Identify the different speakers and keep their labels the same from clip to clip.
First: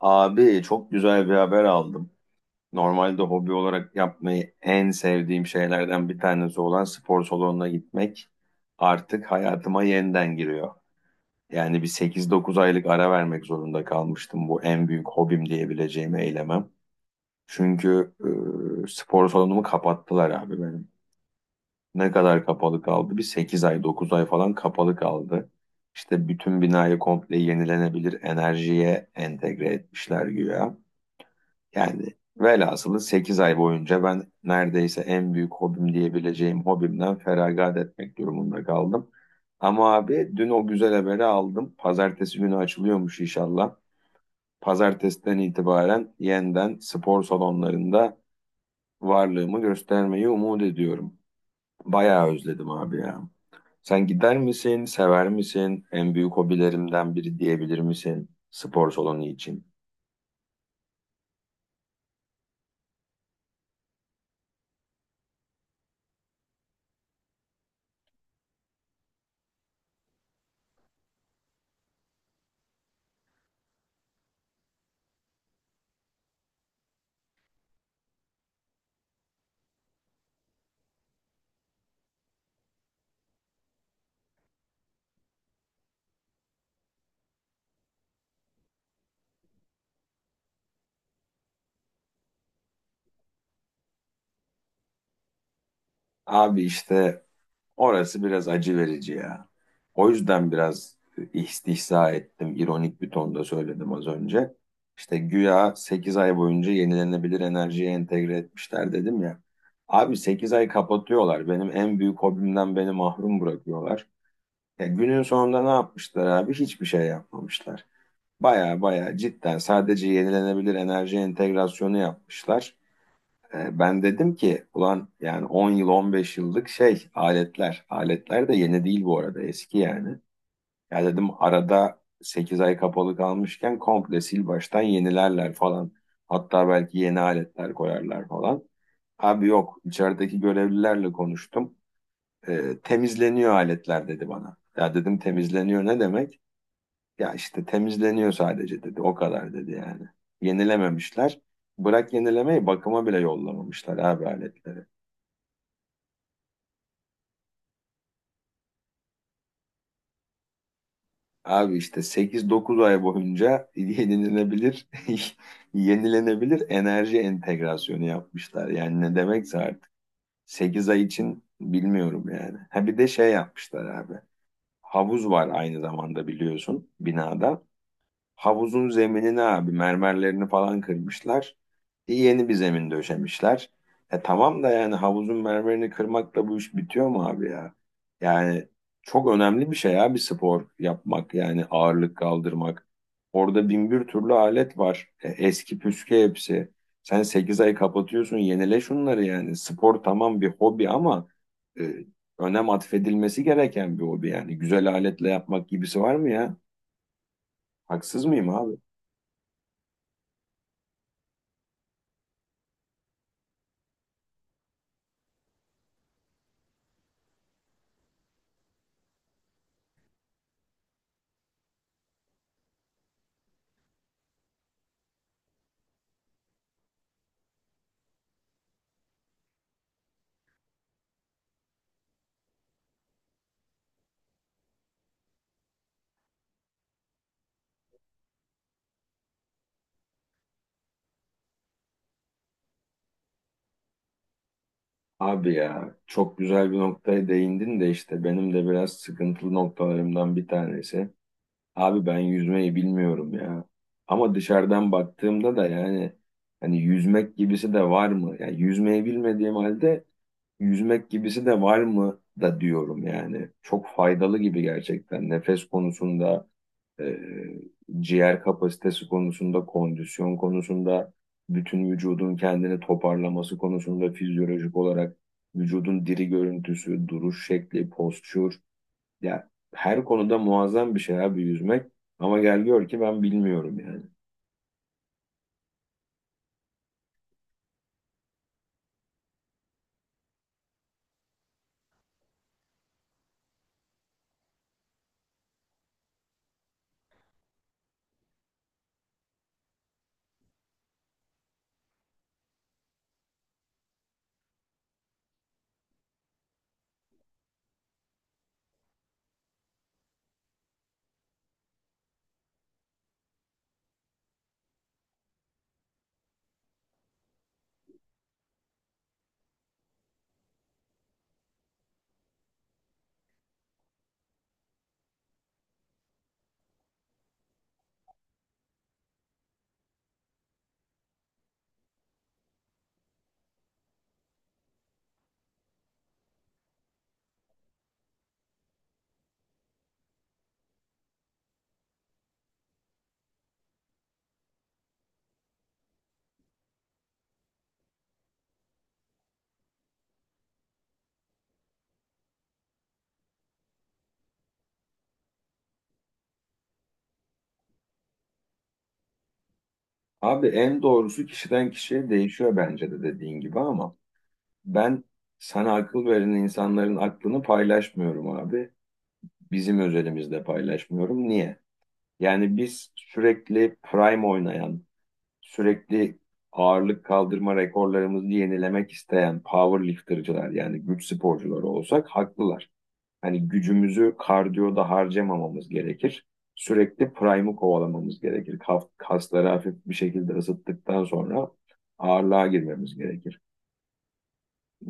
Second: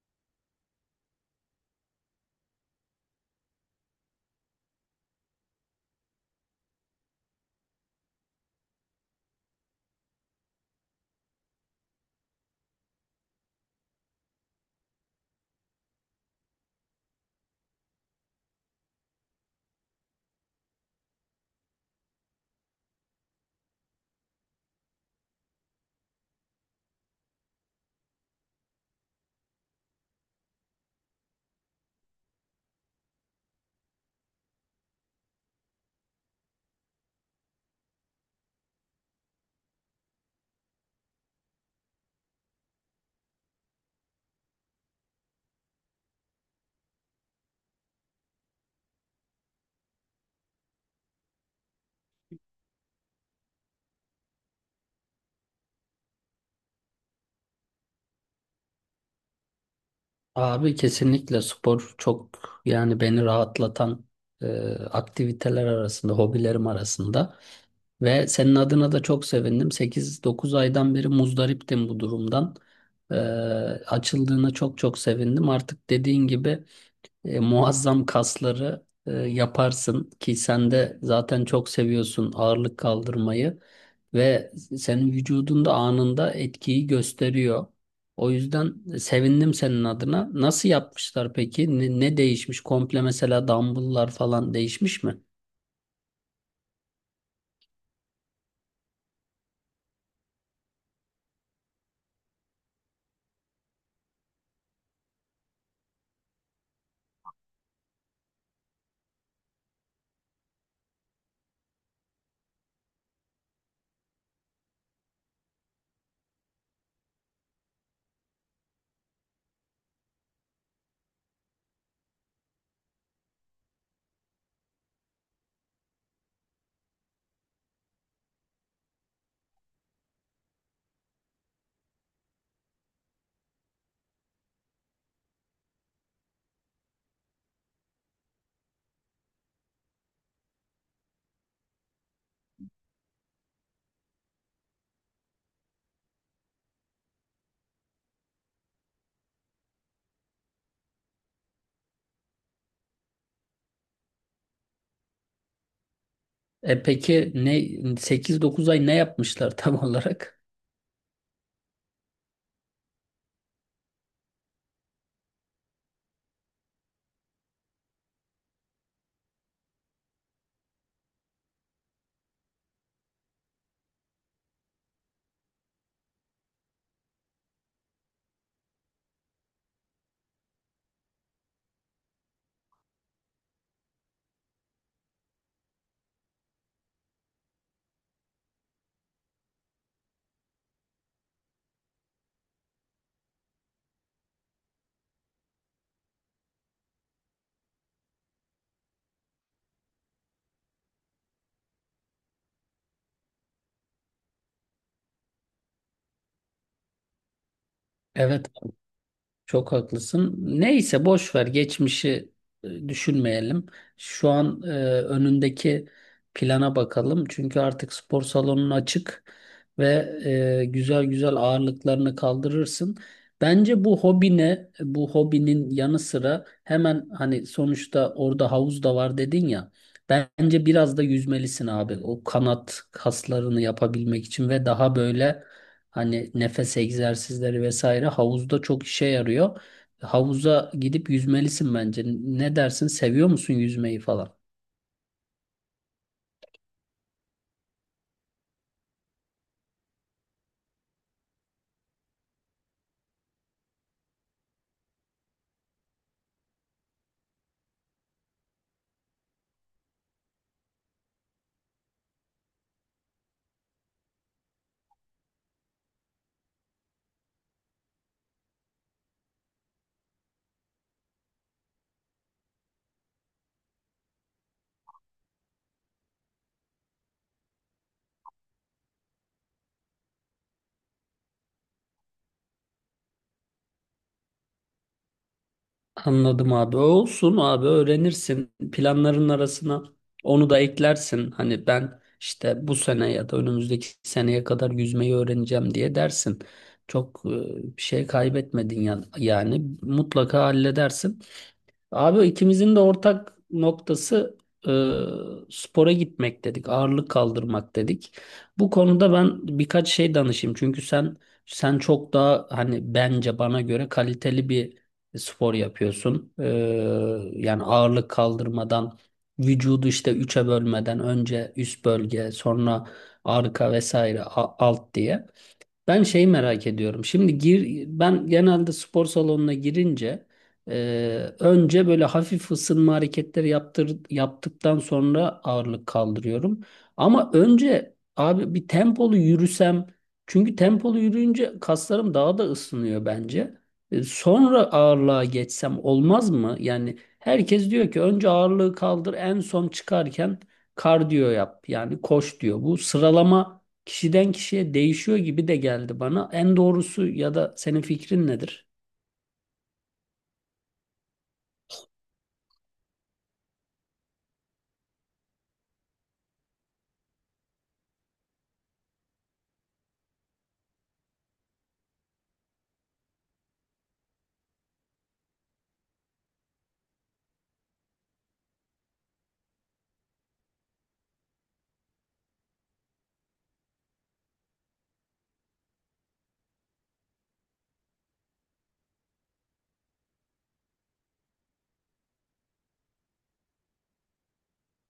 Speaker 1: Abi çok güzel bir haber aldım. Normalde hobi olarak yapmayı en sevdiğim şeylerden bir tanesi olan spor salonuna gitmek artık hayatıma yeniden giriyor. Yani bir 8-9 aylık ara vermek zorunda kalmıştım, bu en büyük hobim diyebileceğim eylemem. Çünkü spor salonumu kapattılar abi benim. Ne kadar kapalı kaldı? Bir 8 ay 9 ay falan kapalı kaldı. İşte bütün binayı komple yenilenebilir enerjiye entegre etmişler güya. Yani velhasılı 8 ay boyunca ben neredeyse en büyük hobim diyebileceğim hobimden feragat etmek durumunda kaldım. Ama abi dün o güzel haberi aldım. Pazartesi günü açılıyormuş inşallah. Pazartesiden itibaren yeniden spor salonlarında varlığımı göstermeyi umut ediyorum. Bayağı özledim abi ya. Sen gider misin, sever misin? En büyük hobilerimden biri diyebilir misin spor salonu için?
Speaker 2: Abi kesinlikle spor çok, yani beni rahatlatan e, aktiviteler arasında, hobilerim arasında. Ve senin adına da çok sevindim. 8-9 aydan beri muzdariptim bu durumdan. E, Açıldığına çok çok sevindim. Artık dediğin gibi muazzam kasları yaparsın ki sen de zaten çok seviyorsun ağırlık kaldırmayı ve senin vücudunda anında etkiyi gösteriyor. O yüzden sevindim senin adına. Nasıl yapmışlar peki? Ne değişmiş? Komple mesela dumbbell'lar falan değişmiş mi?
Speaker 1: Abi işte orası biraz acı verici ya. O yüzden biraz istihza ettim, ironik bir tonda söyledim az önce. İşte güya 8 ay boyunca yenilenebilir enerjiye entegre etmişler dedim ya. Abi 8 ay kapatıyorlar. Benim en büyük hobimden beni mahrum bırakıyorlar. Ya günün sonunda ne yapmışlar abi? Hiçbir şey yapmamışlar. Baya baya cidden sadece yenilenebilir enerji entegrasyonu yapmışlar. Ben dedim ki ulan yani 10 yıl 15 yıllık şey aletler. Aletler de yeni değil bu arada, eski yani. Ya dedim arada 8 ay kapalı kalmışken komple sil baştan yenilerler falan. Hatta belki yeni aletler koyarlar falan. Abi yok, içerideki görevlilerle konuştum. Temizleniyor aletler dedi bana. Ya dedim temizleniyor ne demek? Ya işte temizleniyor sadece dedi, o kadar dedi yani. Yenilememişler. Bırak yenilemeyi, bakıma bile yollamamışlar abi aletleri.
Speaker 2: E peki, 8-9 ay ne yapmışlar tam olarak?
Speaker 1: Abi işte 8-9 ay boyunca yenilenebilir, yenilenebilir enerji entegrasyonu yapmışlar. Yani ne demekse artık. 8 ay için bilmiyorum yani. Ha bir de şey yapmışlar abi. Havuz var aynı zamanda biliyorsun binada. Havuzun zeminini abi, mermerlerini falan kırmışlar. Yeni bir zemin döşemişler. E tamam da yani havuzun mermerini kırmakla bu iş bitiyor mu abi ya? Yani çok önemli bir şey abi, spor yapmak yani ağırlık kaldırmak. Orada bin bir türlü alet var. Eski püskü hepsi. Sen 8 ay kapatıyorsun, yenile şunları yani. Spor tamam bir hobi ama e, önem atfedilmesi gereken bir hobi yani. Güzel aletle yapmak gibisi var mı ya? Haksız mıyım
Speaker 2: Evet,
Speaker 1: abi?
Speaker 2: çok haklısın. Neyse, boş ver geçmişi, düşünmeyelim. Şu an önündeki plana bakalım. Çünkü artık spor salonun açık ve güzel güzel ağırlıklarını kaldırırsın. Bence bu hobine, bu hobinin yanı sıra, hemen, hani, sonuçta orada havuz da var dedin ya. Bence biraz da yüzmelisin abi. O kanat kaslarını yapabilmek için ve daha böyle, hani, nefes egzersizleri vesaire havuzda çok işe yarıyor. Havuza gidip yüzmelisin bence. Ne dersin? Seviyor musun yüzmeyi falan?
Speaker 1: Abi ya çok güzel bir noktaya değindin de işte benim de biraz sıkıntılı noktalarımdan bir tanesi. Abi ben yüzmeyi bilmiyorum ya. Ama dışarıdan baktığımda da yani hani yüzmek gibisi de var mı? Yani yüzmeyi bilmediğim halde yüzmek gibisi de var mı da diyorum yani. Çok faydalı gibi gerçekten nefes konusunda, e, ciğer kapasitesi konusunda, kondisyon konusunda, bütün vücudun kendini toparlaması konusunda fizyolojik olarak vücudun diri görüntüsü, duruş şekli, postür, ya, her konuda muazzam bir şey abi yüzmek, ama gel gör ki ben bilmiyorum yani.
Speaker 2: Anladım abi. Olsun abi, öğrenirsin. Planların arasına onu da eklersin. Hani ben işte bu sene ya da önümüzdeki seneye kadar yüzmeyi öğreneceğim diye dersin. Çok bir şey kaybetmedin yani. Yani mutlaka halledersin. Abi ikimizin de ortak noktası e, spora gitmek dedik, ağırlık kaldırmak dedik. Bu konuda ben birkaç şey danışayım. Çünkü sen çok daha, hani, bence bana göre kaliteli bir spor yapıyorsun. Yani ağırlık kaldırmadan vücudu işte üçe bölmeden önce üst bölge, sonra arka vesaire alt diye. Ben şey merak ediyorum. Şimdi gir, ben genelde spor salonuna girince önce böyle hafif ısınma hareketleri yaptır, yaptıktan sonra ağırlık kaldırıyorum. Ama önce abi bir tempolu yürüsem, çünkü tempolu yürüyünce kaslarım daha da ısınıyor bence. Sonra ağırlığa geçsem olmaz mı? Yani herkes diyor ki önce ağırlığı kaldır, en son çıkarken kardiyo yap, yani koş diyor. Bu sıralama kişiden kişiye değişiyor gibi de geldi bana. En doğrusu ya da senin fikrin nedir?
Speaker 1: Abi en doğrusu kişiden kişiye değişiyor bence de dediğin gibi, ama ben sana akıl veren insanların aklını paylaşmıyorum abi. Bizim özelimizde paylaşmıyorum. Niye? Yani biz sürekli prime oynayan, sürekli ağırlık kaldırma rekorlarımızı yenilemek isteyen powerlifter'cılar yani güç sporcuları olsak haklılar. Hani gücümüzü kardiyoda harcamamamız gerekir. Sürekli prime'ı kovalamamız gerekir. Kasları hafif bir şekilde ısıttıktan sonra ağırlığa girmemiz gerekir.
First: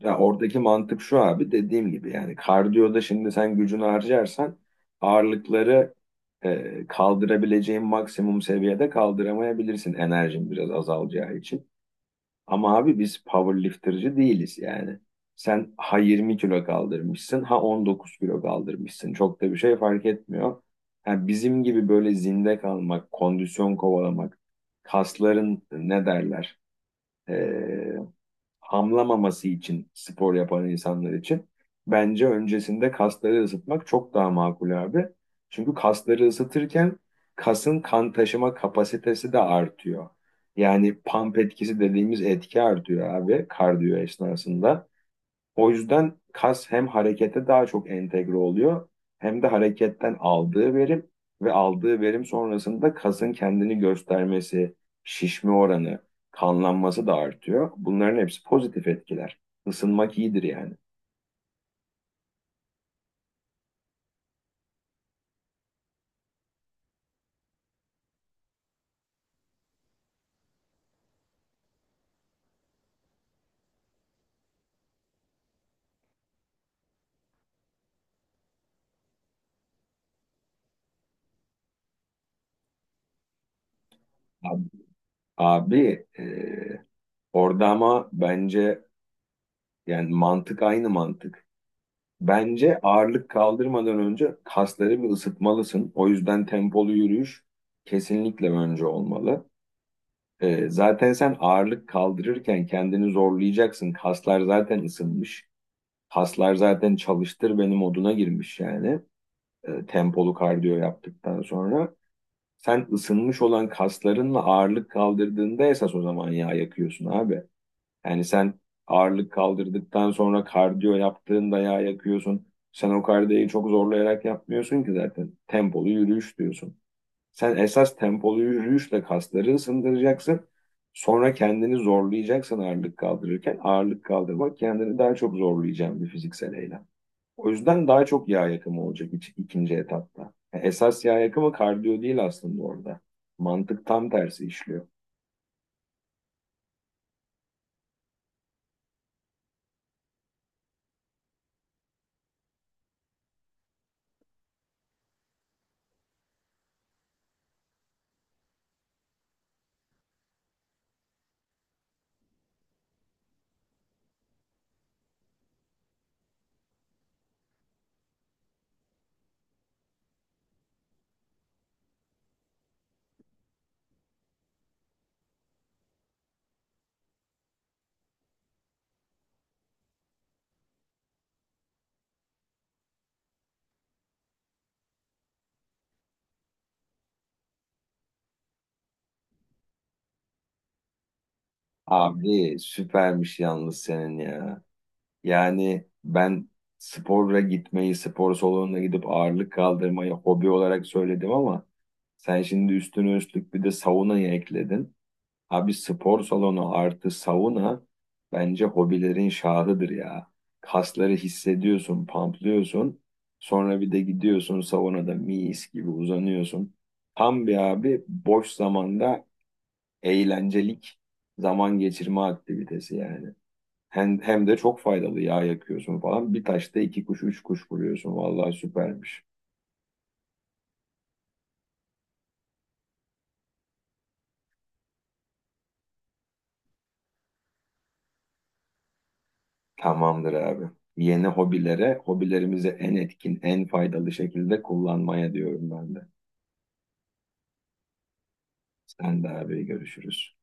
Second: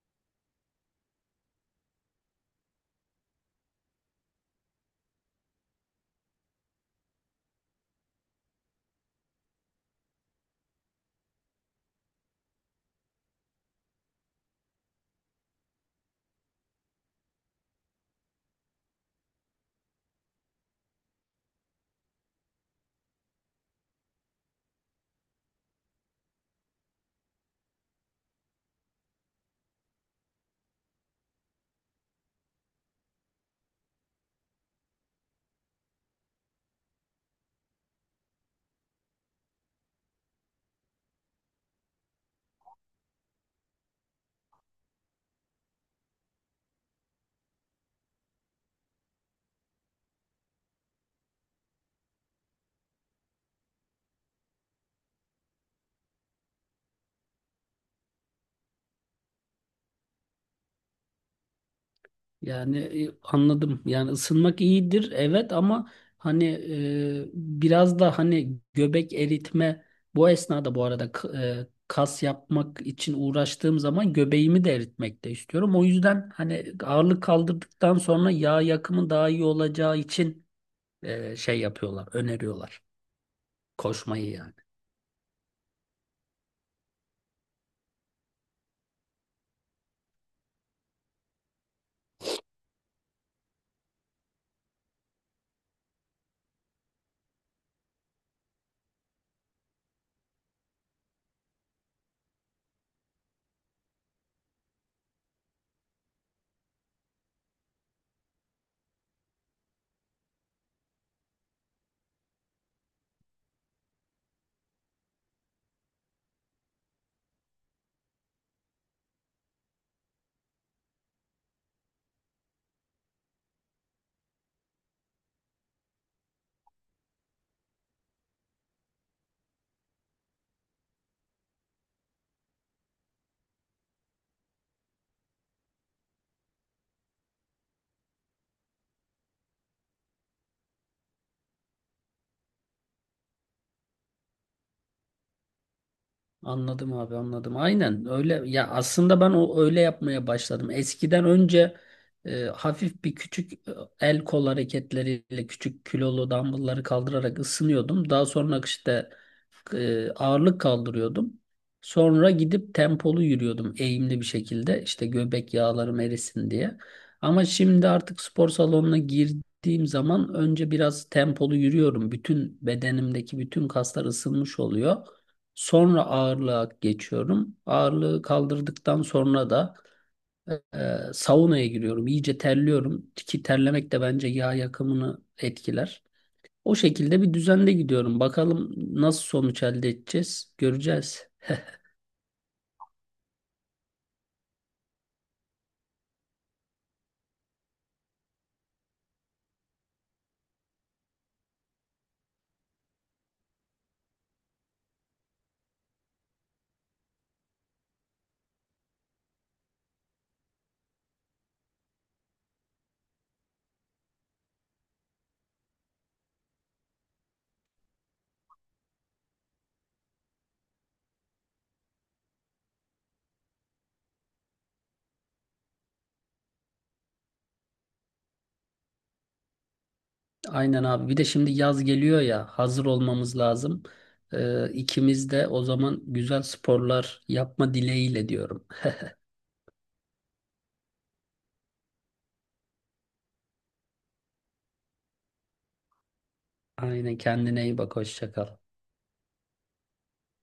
Speaker 1: Ya oradaki mantık şu abi, dediğim gibi yani kardiyoda şimdi sen gücünü harcarsan ağırlıkları kaldırabileceğin maksimum seviyede kaldıramayabilirsin, enerjin biraz azalacağı için. Ama abi biz powerlifterci değiliz yani. Sen ha 20 kilo kaldırmışsın ha 19 kilo kaldırmışsın, çok da bir şey fark etmiyor. Yani bizim gibi böyle zinde kalmak, kondisyon kovalamak, kasların ne derler, e, hamlamaması için spor yapan insanlar için bence öncesinde kasları ısıtmak çok daha makul abi. Çünkü kasları ısıtırken kasın kan taşıma kapasitesi de artıyor. Yani pump etkisi dediğimiz etki artıyor abi kardiyo esnasında. O yüzden kas hem harekete daha çok entegre oluyor hem de hareketten aldığı verim ve aldığı verim sonrasında kasın kendini göstermesi, şişme oranı, kanlanması da artıyor. Bunların hepsi pozitif etkiler. Isınmak iyidir yani.
Speaker 2: Yani anladım. Yani ısınmak iyidir evet, ama hani biraz da hani göbek eritme, bu esnada bu arada, kas yapmak için uğraştığım zaman göbeğimi de eritmek de istiyorum. O yüzden hani ağırlık kaldırdıktan sonra yağ yakımı daha iyi olacağı için şey yapıyorlar, öneriyorlar koşmayı yani.
Speaker 1: Abi, abi, orada ama bence yani mantık aynı mantık. Bence ağırlık kaldırmadan önce kasları bir ısıtmalısın. O yüzden tempolu yürüyüş kesinlikle önce olmalı. Zaten sen ağırlık kaldırırken kendini zorlayacaksın. Kaslar zaten ısınmış. Kaslar zaten çalıştır beni moduna girmiş yani. Tempolu kardiyo yaptıktan sonra. Sen ısınmış olan kaslarınla ağırlık kaldırdığında esas o zaman yağ yakıyorsun abi. Yani sen ağırlık kaldırdıktan sonra kardiyo yaptığında yağ yakıyorsun. Sen o kardiyoyu çok zorlayarak yapmıyorsun ki zaten. Tempolu yürüyüş diyorsun. Sen esas tempolu yürüyüşle kasları ısındıracaksın. Sonra kendini zorlayacaksın ağırlık kaldırırken. Ağırlık kaldırmak kendini daha çok zorlayacağın bir fiziksel eylem. O yüzden daha çok yağ yakımı olacak ikinci etapta. Yani esas yağ yakımı kardiyo değil aslında orada. Mantık tam tersi işliyor.
Speaker 2: Anladım abi, anladım. Aynen öyle ya, aslında ben o öyle yapmaya başladım. Eskiden önce hafif bir küçük el kol hareketleriyle küçük kilolu dumbbellları kaldırarak ısınıyordum. Daha sonra işte ağırlık kaldırıyordum. Sonra gidip tempolu yürüyordum eğimli bir şekilde, işte göbek yağlarım erisin diye. Ama şimdi artık spor salonuna girdiğim zaman önce biraz tempolu yürüyorum. Bütün bedenimdeki bütün kaslar ısınmış oluyor. Sonra ağırlığa geçiyorum. Ağırlığı kaldırdıktan sonra da e, saunaya giriyorum. İyice terliyorum ki terlemek de bence yağ yakımını etkiler. O şekilde bir düzende gidiyorum. Bakalım nasıl sonuç elde edeceğiz, göreceğiz.
Speaker 1: Abi süpermiş yalnız senin ya. Yani ben sporla gitmeyi, spor salonuna gidip ağırlık kaldırmayı hobi olarak söyledim ama sen şimdi üstüne üstlük bir de saunayı ekledin. Abi spor salonu artı sauna bence hobilerin şahıdır ya. Kasları hissediyorsun, pamplıyorsun. Sonra bir de gidiyorsun saunada mis gibi uzanıyorsun. Tam bir abi boş zamanda eğlencelik zaman geçirme aktivitesi yani. Hem, hem de çok faydalı yağ yakıyorsun falan. Bir taşta iki kuş, üç kuş vuruyorsun. Vallahi süpermiş.
Speaker 2: Aynen abi. Bir de şimdi yaz geliyor ya, hazır olmamız lazım. İkimiz de o zaman güzel sporlar yapma dileğiyle diyorum.
Speaker 1: Tamamdır abi. Yeni hobilere, hobilerimizi en etkin, en faydalı şekilde kullanmaya diyorum ben de.
Speaker 2: Aynen, kendine iyi bak, hoşça kal.
Speaker 1: Sen de abi görüşürüz.